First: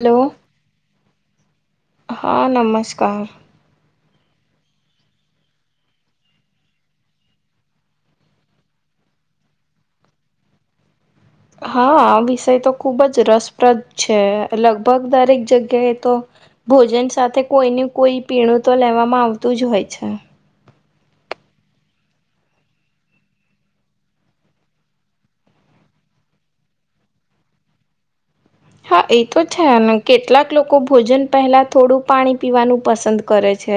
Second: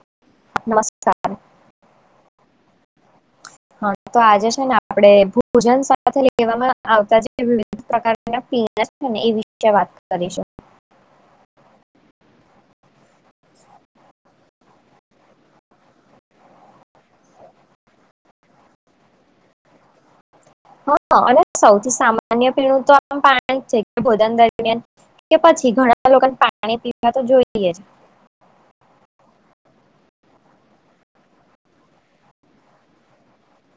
Hello નમસ્કાર હા નમસ્કાર હા તો આજે છે ને આપડે ભોજન સાથે લેવામાં આવતા વિ પ્રકારના તેના સ્થને એ વિશે વાત કરી શક હા આ વિષય તો ખુબ જ રસપ્રદ છે લગભગ દરેક જગ્યાએ તો ભોજન સાથે કોઈને કોઈ પીણું તો લેવામાં આવતું જ હોય છે હા અને સૌથી સામાન્ય પીણું તો આ પા છે ભોજન દરમિયાન કે પછી ઘણા લોકોને પાણી પીવા તો જોઈએ જ હા એ તો છે ને કેટલાક લોકો ભોજન પહેલા થોડું પાણી પીવાનું પસંદ કરે છે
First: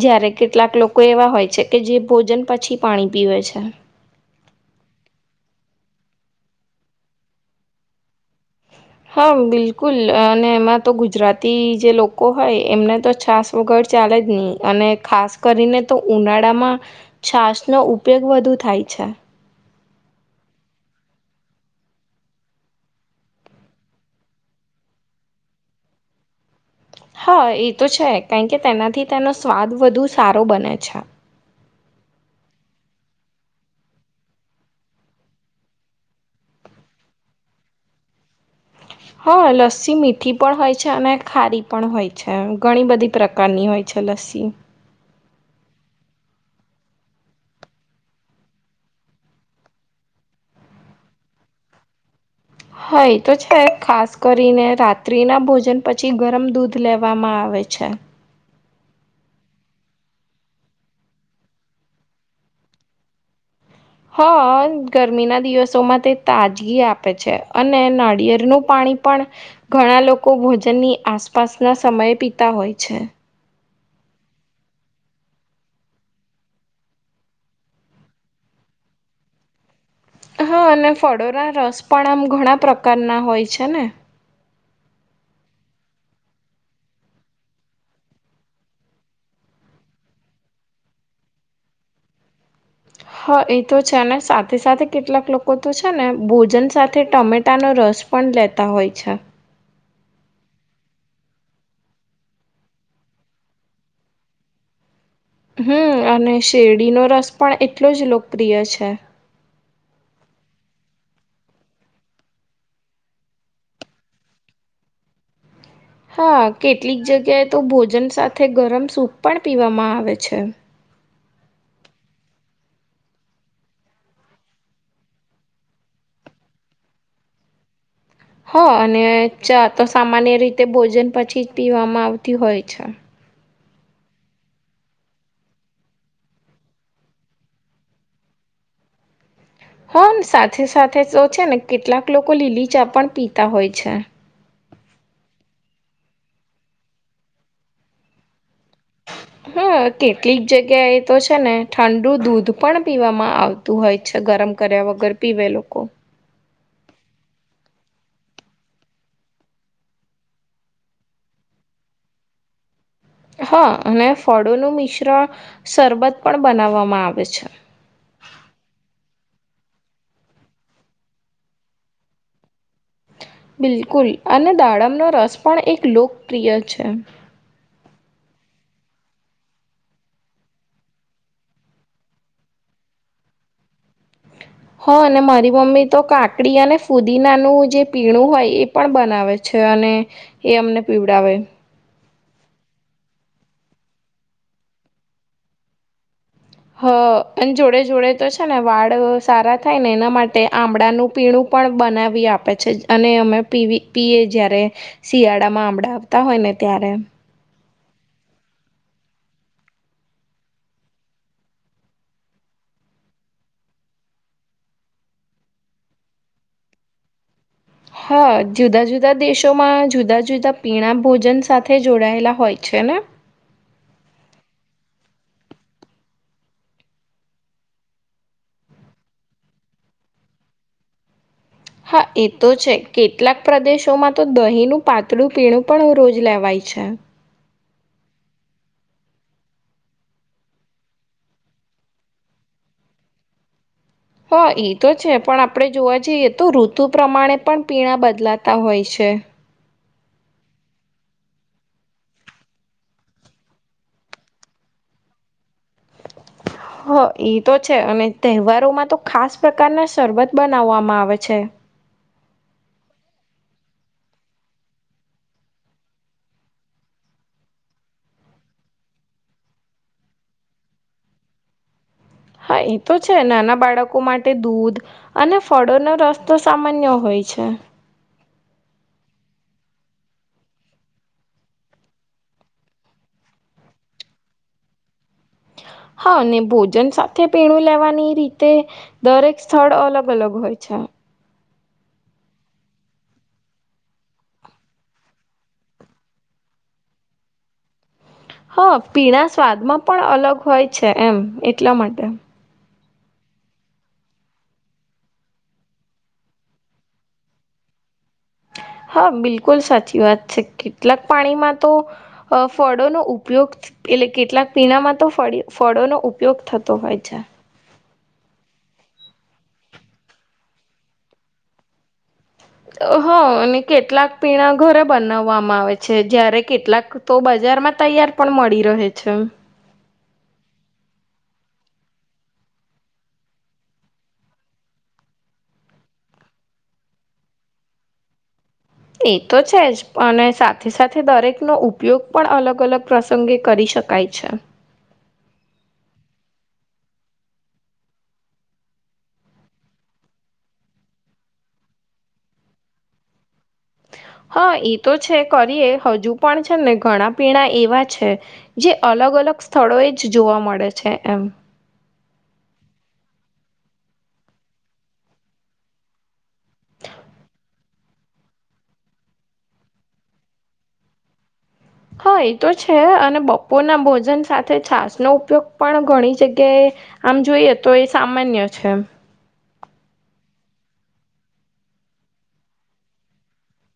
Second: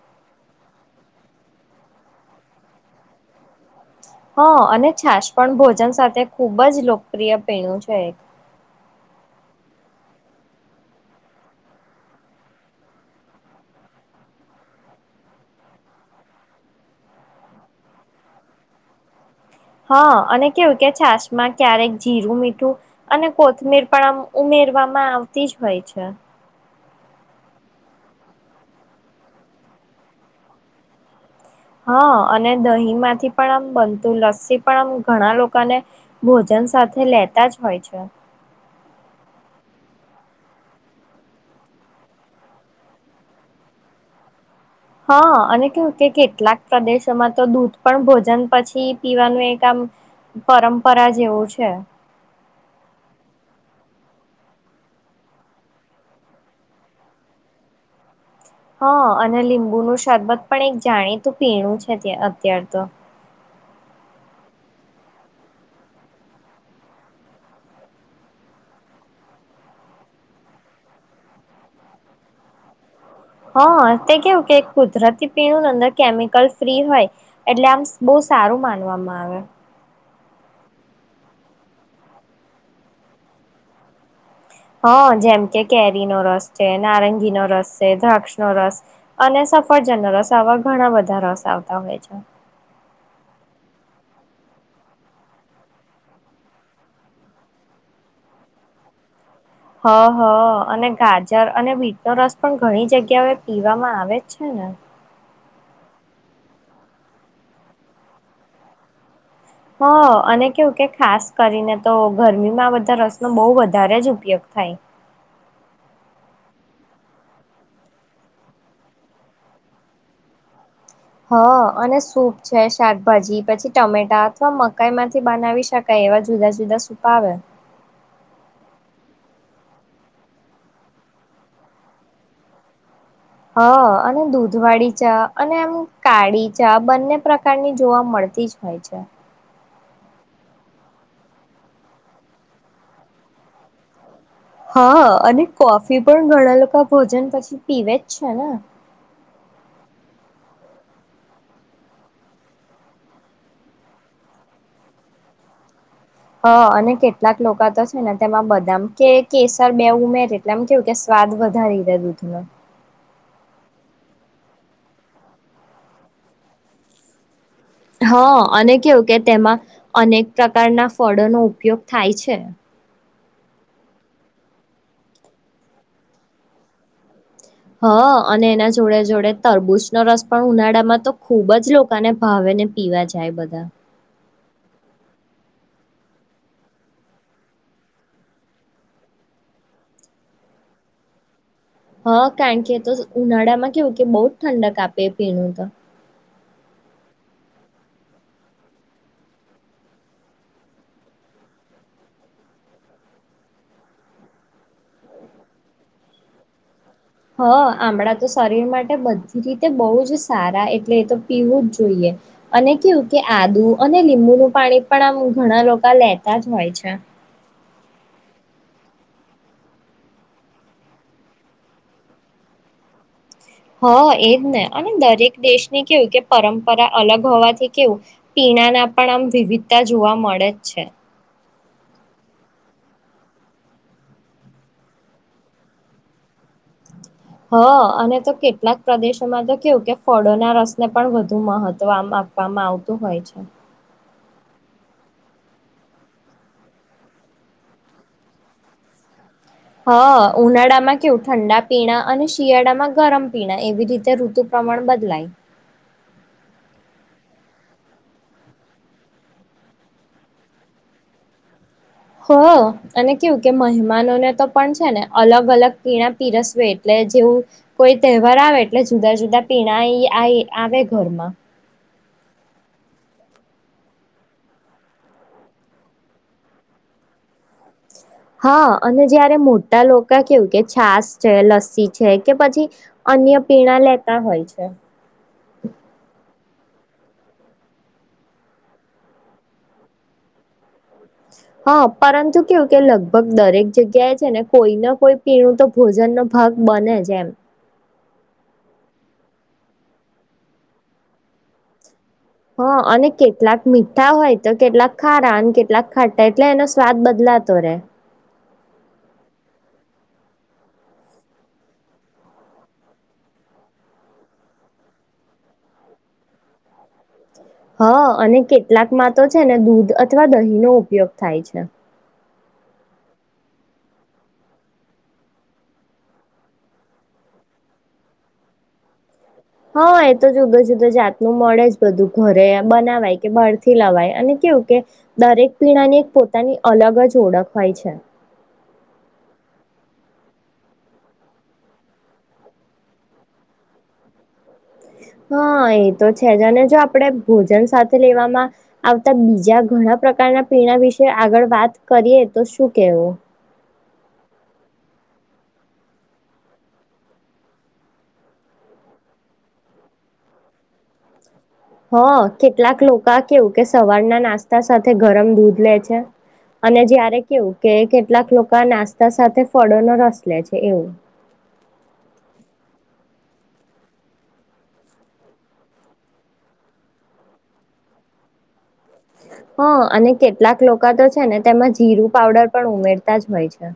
જયારે કેટલાક લોકો એવા હોય છે કે જે ભોજન પછી પાણી પીવે છે હા અને છાશ પણ ભોજન સાથે ખૂબ જ લોકપ્રિય પીણું છે એક હા બિલકુલ અને એમાં તો ગુજરાતી જે લોકો હોય એમને તો છાસ વગડ ચાલે જ નહી અને ખાસ કરીને તો ઉનાળામાં છાસ નો ઉપયોગ વધુ થાય અચછા હા અને કેવું કે છાસ માં ક્યારેક જીરું મીઠું અને કોથમીર પણ આમ ઉમે ફવામાં આવતી જ હોય છે હા એ તો છે કારણ કે તેનાથી તેનો સ્વાદ વધુ સારો બને છે હા અને દહીં માંથી પણ આમ બનતું લસ્સી પણ આમ ઘણા લોકોને ભોજન સાથે લેતા જ હોય છે હા લસ્સી મીઠી પણ હોય છે અને ખારી પણ હોય છે ઘણી બધી પ્રકારની હોય છે લસ્સી અસી હા અને કવું કે કેટલાક પ્રદેશોમાં તો દૂધ પણ ભોજન પછી પીવાનું એક આમ પરંપરા જેવું છે હા એ તો છે ખાસ કરીને રાત્રિ ના ભોજન પછી ગરમ દૂધ લેવામાં આવે આવય છે હા અને લીંબુ ન શરબત પણ એક જાણીતું પીણું છે અત્યાર તો હા ગરમીના દિવસોમાં તે તાજગી આપે છે અને નાળિયેળનુંું પાણી પણ ઘણા લોકો ભોજનની આસપાસ ના સમયે પીતા હોય છે. હા તે કેવું કે કુદરતી પીણું અંદર કેમિકલ ફ્રી હોય એટલે આમ બહુ સારું શ માનવામાં આવે. હા અને ફળોરા રસ પણ આમ ઘણા પ્રકારના હોય છે ને. હ જેમ કે કેરીનોો રસ છે નારંગી નો રસ છે દ્રાક્ષ નો રસ અને સફરજન રસવા ઘણા બધા રસ આવતા હોય છે. હા એ તો છે સાથે સાથે કેટલાક લોકો તો છે ને ભોજન સાથે ટમેટાનો રસ પણ લેતા હોય છે. હ હ અને ગાજર અને બીટનોો રસ પણ ઘણી જગ્યા એ પીવામાં આવે જ છે ને. [inaudible] હમ અને શેરડીનો રસ પણ એટલો જ લોકપ્રિય છે. હ અને કેવું કે ખાસ કરીને તો ગરમીમાં આ બધા રસનોો બહુ વધારે જ ઉપયોગ થઈ. હા કેટલીક જગ્યાએ તો ભોજન સાથે ગરમ સૂપ પણ પીવામાં આવે છે. હ અને સૂપ છે શાકભાજી પછી ટમેટા અથવા મકાઈ માંથી બનાવી શકાય. એવા જુદા જુદા સૂપ આવે. હો અને ચા તો સામાન્ય રીતે ભોજન પછી જ પીવામાં આવતી હોય છે. હ અને દૂધવાળી ચા અને એમ કાળી ચા બંને પ્રકારની જોવા મળતી જ હોય છે. હાને સાથે સાથે તો છે ને કેટલાક લોકો લીલી ચા પણ પીતા હોય છે. હા અને કોફી પણ ઘણા લોકો ભોજન પછી પીવે જ છે ને. હા કેટલીક જગ્યા એ તો છે ને ઠંડુ દૂધ પણ પીવામાં આવતું હોય છે. ગરમ કર્યા વગર પીવે લોકો. હા અને કેટલાક લોકો તો છે ને તેમાં બધા કે કેસર બે ઉમેર એટલે એમ કેવું કે સ્વાદ વધારી રહ દૂધ ન. હા અને ફળોનું મિશ્રણ શબત પણ બનાવવામાં આવે છે. હા અને કેવું કે તેમાં અનેક પ્રકારના ફળોનો ઉપયોગ થાય છે. બિલકુલ અને દાડમનો રસ પણ એક લોકપ્રિય છે. હ અને એના જોડે જોડે તરબૂજનોો રસ પણ ઉનાળામાં તો ખુબ જ લોકોને ભાવે ને પીવે. જો જાય બધા. હ અને મારી મમ્મી તો કાકડી અને ફુદીનાનું જે પીણું હોય એ પણ બનાવે છે. અને એ અમને પીવડાવે. હા કારણ કે તો ઉનાળા માં કેવું કે બહુ જ ઠંડક આપે એ પીનું તો હ અને જોડે જોડે તો છે ને વાળ સારા થાય ને એના માટે આંમળાનું પીણું પણ બનાવી આપે છે અને અમે પીવી પીએ જય્યારે શિયાળામાં આંબળા આવતા હોય ને અ ત્યારે. હ આમણાં તો શરીર માટે બધી રીતે બહુ જ સારા એટલે એ તો પીવું જ જોઈએ. અને કેવું કે આદુ અને લીંબુનું પાણી પણ આમ ઘણા લોકો લેતા જ હોય છે. હા જુદા જુદા દેશોમાં જુદા જુદા પીણા ભોજન સાથે જોડાયેલા હોય. છેને. હ એજ ને અને દરેક દેશની કેવું કે પરંપરા અલગ હોવાથી કેવું પીણા ના પણ આમ વિવિધતા જોવા મળે જ છે હા એ તો છે કેટલાક પ્રદેશોમાં તો દહીંનું પાતળું પીણું પણ રોજ લેવાયેલ અ છેા હ અને તો કેટલાક પ્રદેશોમાં તો કેવું કે ફળોના રસને પણ વધુ મહત્વમાં આવે. આપવામાં આવતું હોય છે. હ તો છે પણ આપણેે જોવા જઈએ તો ઋતુ પ્રમાણે પણ પીણા બદલાતા હોય છે [inaudible] હ ઉનાળામાં કેવું ઠંડા પીણા અને શિયાળા માં ગરમ પીણા એવી રીતે ઋતુ પ્રમા બદલાય હ તો છે અને તહેવારોમાં તો ખાસ પ્રકારના શરબત બનાવવામાં આવે છે હ અને કેવું કે મહેમાનોને તો પણ છે ને અલગ અલગ પીણા પીરસવે એટલે જેવું કોઈ તહેવાર આવે એટલે જુદા જુદા પીણા આવે ઘરમાં હા એ તો છે નાના બાળકો માટે દૂધ અને ફળોનોો રસ તો સામાન્ય હોય પી છેા હા અને જયારે મોટા લોકો કેવું કે છાસ છે લસ્સી છે કે પછી અન્ય પીણા લેતા હોય છે હા ભોજન સાથે પીણું લેવાની રીતે દરેક સ્થળ અલગ અલગ હોય છે હા પરંતુ કેવું કે લગભગ દરેક જગ્યાએ છે ને કોઈ ના કોઈ પીણું તો ભોજન ન ભાગ બને જેમ હા પીણા સ્વાદમાં પણ અલગ હોય છે એમ એટલા માટે હ અને કેટલાક મીઠા હોય તો કેટલાક ખારા અને કેટલાક ખાટા એટલે એનો સ્વાદ બદલાતો હોય [unintelligible] હા બિલકુલ સાચી વાત છે કેટલાક પાણીમાં તો ફળોનોો ઉપયોગ એટલે કેટલાક પીણામાં તો ફળ ફળોનોો ઉપયોગ થતો હોય છે હા અને કેટલાકમાં તો છે ને દૂધ અથવા દહીં નો ઉપયોગ થાય છે હ અને કેટલાક પીણા ઘરે બનાવવામાં આવે છે જયારે કેટલાક તોજ બજારમાં તૈયાર પણ મળી રહે છે હા એ તો જુદો જુદા જાતનું મળે જ બધું ઘરે બનાવાય કે બહારથી લવાય અને કેવું કે દરેક પીણાની એક પોતાની અલગ જ ઓળખ હોય છે એ તો છે જ અને સાથે સાથે દરેકનો ઉપયોગ પણ અલગ અલગ પ્રસંગે કરીશ શકાય છે હા એ તો છે જ અને જો આપણેે ભોજન સાથે લેવામાં આવતા બીજા ઘણા પ્રકારના પીણા વિશે આગળ વાત કરીએ તો શું કેવું હા એ તો છે કરીએ હજુ પણ છે ને ઘણા પીણા એવા છે જે અલગ અલગ અલગ સ્થળો એ જ જોવા મળે છે એમ હ કેટલાક લોકો કેવું કે સવારના નાસ્તા સાથે ગરમ દૂધ લે છે અને જયારે કેવું કે કેટલાક લોકો આ નાસ્તા સાથે ફળોનોો રસ લે છે એવું હ હા એ તો છે અને બપોર ના ભોજન સાથે છાસનોો ઉપયોગ પણ ઘણી જગ્યાએ આમ જોઈએ તો એ સામાન્ય છે હ અને કેટલાક લોકો તો છે ને તેમાં જીરું પાવડર પણ ઉમેરતા જ હોય છે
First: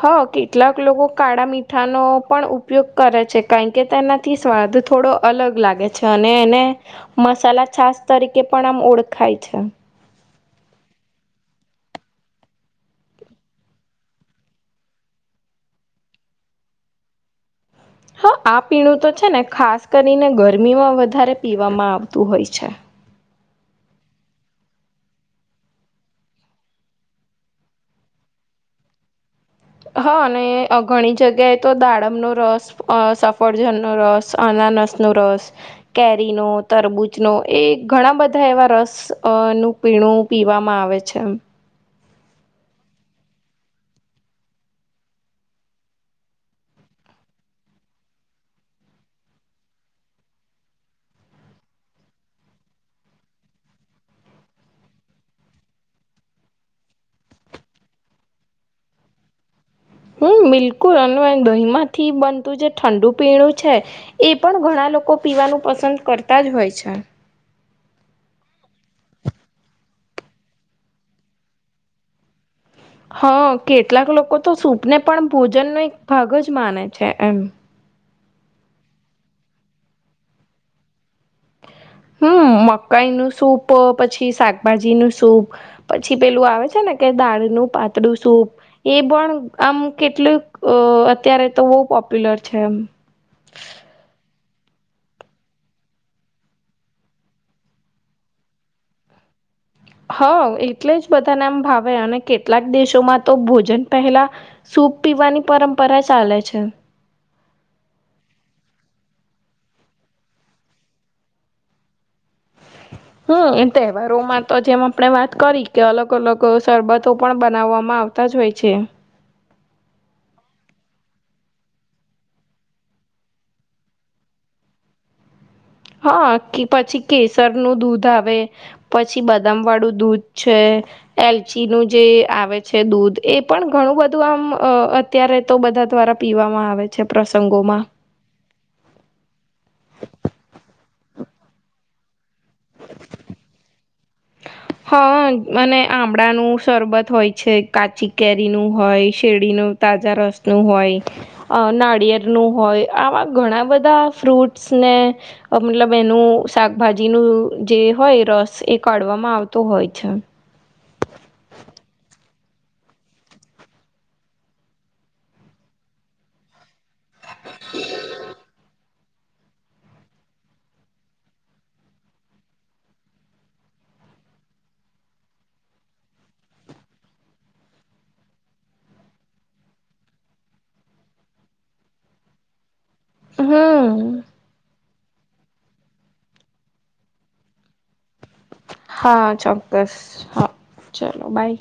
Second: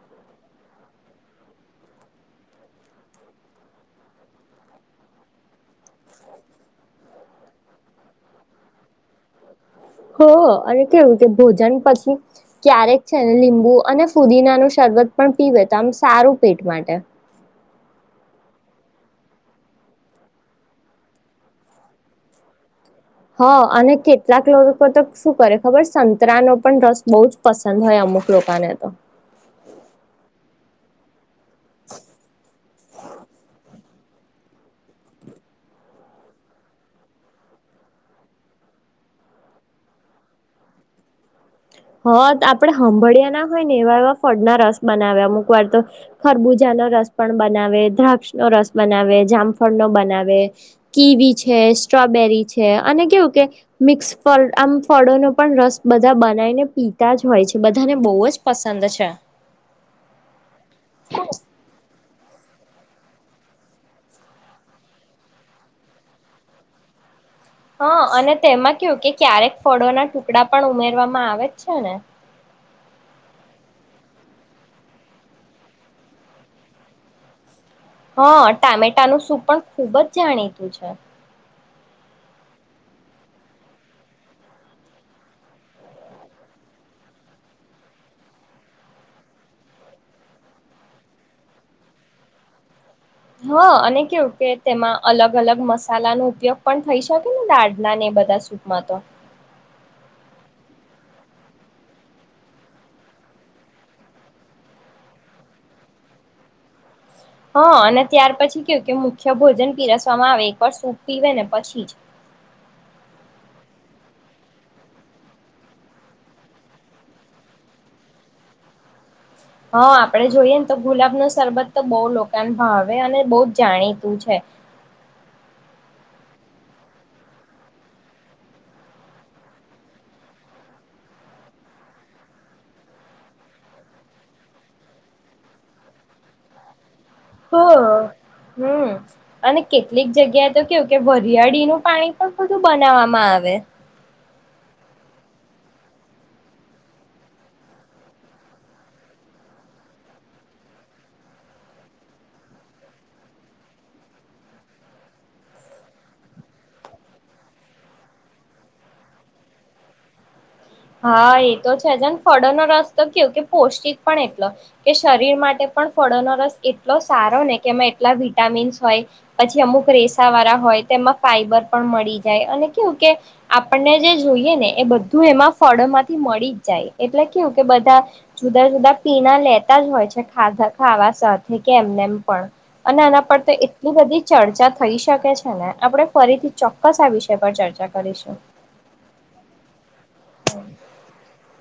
હા કેટલાક લોકો કાળા મીઠાનો પણ ઉપયોગ કરે છે કારણ કે તેનાથી સ્વાદ તો થોડો અલગ લાગે છે અને એને મસાલા છાસ તરીકે પણ આમ ઓળખાય છે હ અને કેવું કે ભોજન પછી ક્યારેક છે ને લીંબુ અને ફુદીના નું શરબત પણ પીવે તો આમ સારું પેટ માટે હા આ પીણું તો છે ને ખાસ કરીને ગરમીમાં વધારે પીવામાં આવતું હોય છે હા અને કેટલાક લોકો તો શું કરે ખબર સંતરા નો પણ રસ બહુ જ પસંદ હોય અમુક લોકોકાને તો હા અને ઘણી જગ્યાએ તો દાડમનોો રસ સફળજન ો રસ અનાનસ નો રસ કેરી નો તરબૂચ નો એ ઘણા બધા એવા રસ બસ અ નું પીણું પીવામાં આવે છે એ હ આપડે હંભળિયા ના હોય ને એવા એવા ફળના રસ બનાવે અમુક વાર તો ખરબૂજાના રસ પણ બનાવે દ્રાક્ષ નો રસ બનાવે જામફળ નો બનાવે કીવી છે સ્ટ્રોબેરી છે અને કેવું કે મિક્સ ફ આમ ફળો ન પણ રસ બધા બનાવીને પિતા જ હોય છે બધાને બહુ જ પસંદ છે હું બિલકુલ અને દહીમાંથી બનતું જે ઠંડુ પીણું છે એ પણ ઘણા. લોકો પીવાનું પસંદ કરતા જ હોય છે. હા અને તેમાં કું કે ક્યારેક ફળોના ટુકડા પણ ઉમેરવામાં આવે જ છે ને. હા કેટલાક લોકો તો સૂપને પણ ભોજનનોો એક ભાગ જ માને છે એમ. હા ટામેટાનું શું પણ ખૂબ જ જાણીતું છે. મકાઈ નું સૂપ પછી શાકભાજી નું સૂપ પછી પેલું આવે છે ને કે દાળ. પાતળું સૂપ એ પણ આમ કેટલું અત્યારે તો બહ પોપ્યુલર છે. છેમ. હા અને કેવું કે તેમાં અલગ અલગ મસાલાનો ઉપયોગ પણ થઈ શકે ને દાળના ને. બધા સૂટમાં તો. હા એટલે જ બધાને એમ ભાવે અને કેટલાક દેશોમાં તો ભોજન પહેલા શ. પીવાની પરંપરા ચાલે છે. હા અને ત્યાર પછી કેવું કે મુખ્ય ભોજન પીરસવામાં આવે એકવાર સૂપ પીવે ને પછી જ. હમ એ તહેવારોમાં તો જેમ આપણે વાત કરી કે અલગ અલગ શરબતો પણ બનાવવામાં આવતા. હોય છે. હા આપડે જોઈએ ને તો ગુલાબ ન સરરબત તો બહુ લોકા ભાવે અને બહ જ જાણીતું છે. [inaudible] હા કે પછી કેસર નું દૂધ આવે પછી બદામ વાળું દૂધ છે. એલચ નું જે આવે છે દૂધ એ પણ ઘણું બધું આમ અત્યારે તો. બધા દ્વારા પીવામાં આવે છે હ પ્રસંગોમાં. હમ અને કેટલીક જગ્યાએ તો કેવું કે વરિયાળીનું પાણી. બધું બનાવવામાં આવે. હા અને આમળાનું શરબત હોય છે કાચી કેરીનુંું હોય શેરડીનું. તાજા રસ નું હોય નાળિયેર નું હોય આવા ઘણા બધા ફ્રૂટ. ને મતલબ એનું શાકભાજીનુંું જે હોય રસ એ કાઢવામાં આવતો. તો હોય છે. હા એ તો છેજને ફળોનોો રસ તો કે કે પૌષ્ટિક પણ એટલો કે શરીર માટે. પણ ફળોનો રસ એટલો સારો ને કે એમાં એટલા વિટામિન્સ હોય. પછી અમુક રેસા વાળા હોય તેમાં ફાઈબર પણ મળી જાય અને કેવું કે આપણને જે. જોઈએ ને એ બધું એમાં. ફળો માંથી મળી જ જાય એટલે કેવું કે બધા જુદા જુદા પીણા લેતા જ હોય છે ખાધા. વા સાથે કે એમને એમ પણ અને આના પર તો એટલી હમ બધી ચર્ચા. થઈ શકે છે ને આપણે ફરીથી ચોક્કસ આ વિષય પર ચર્ચા કરીશું. હા ચોક્કસ હા ચલોો બાય.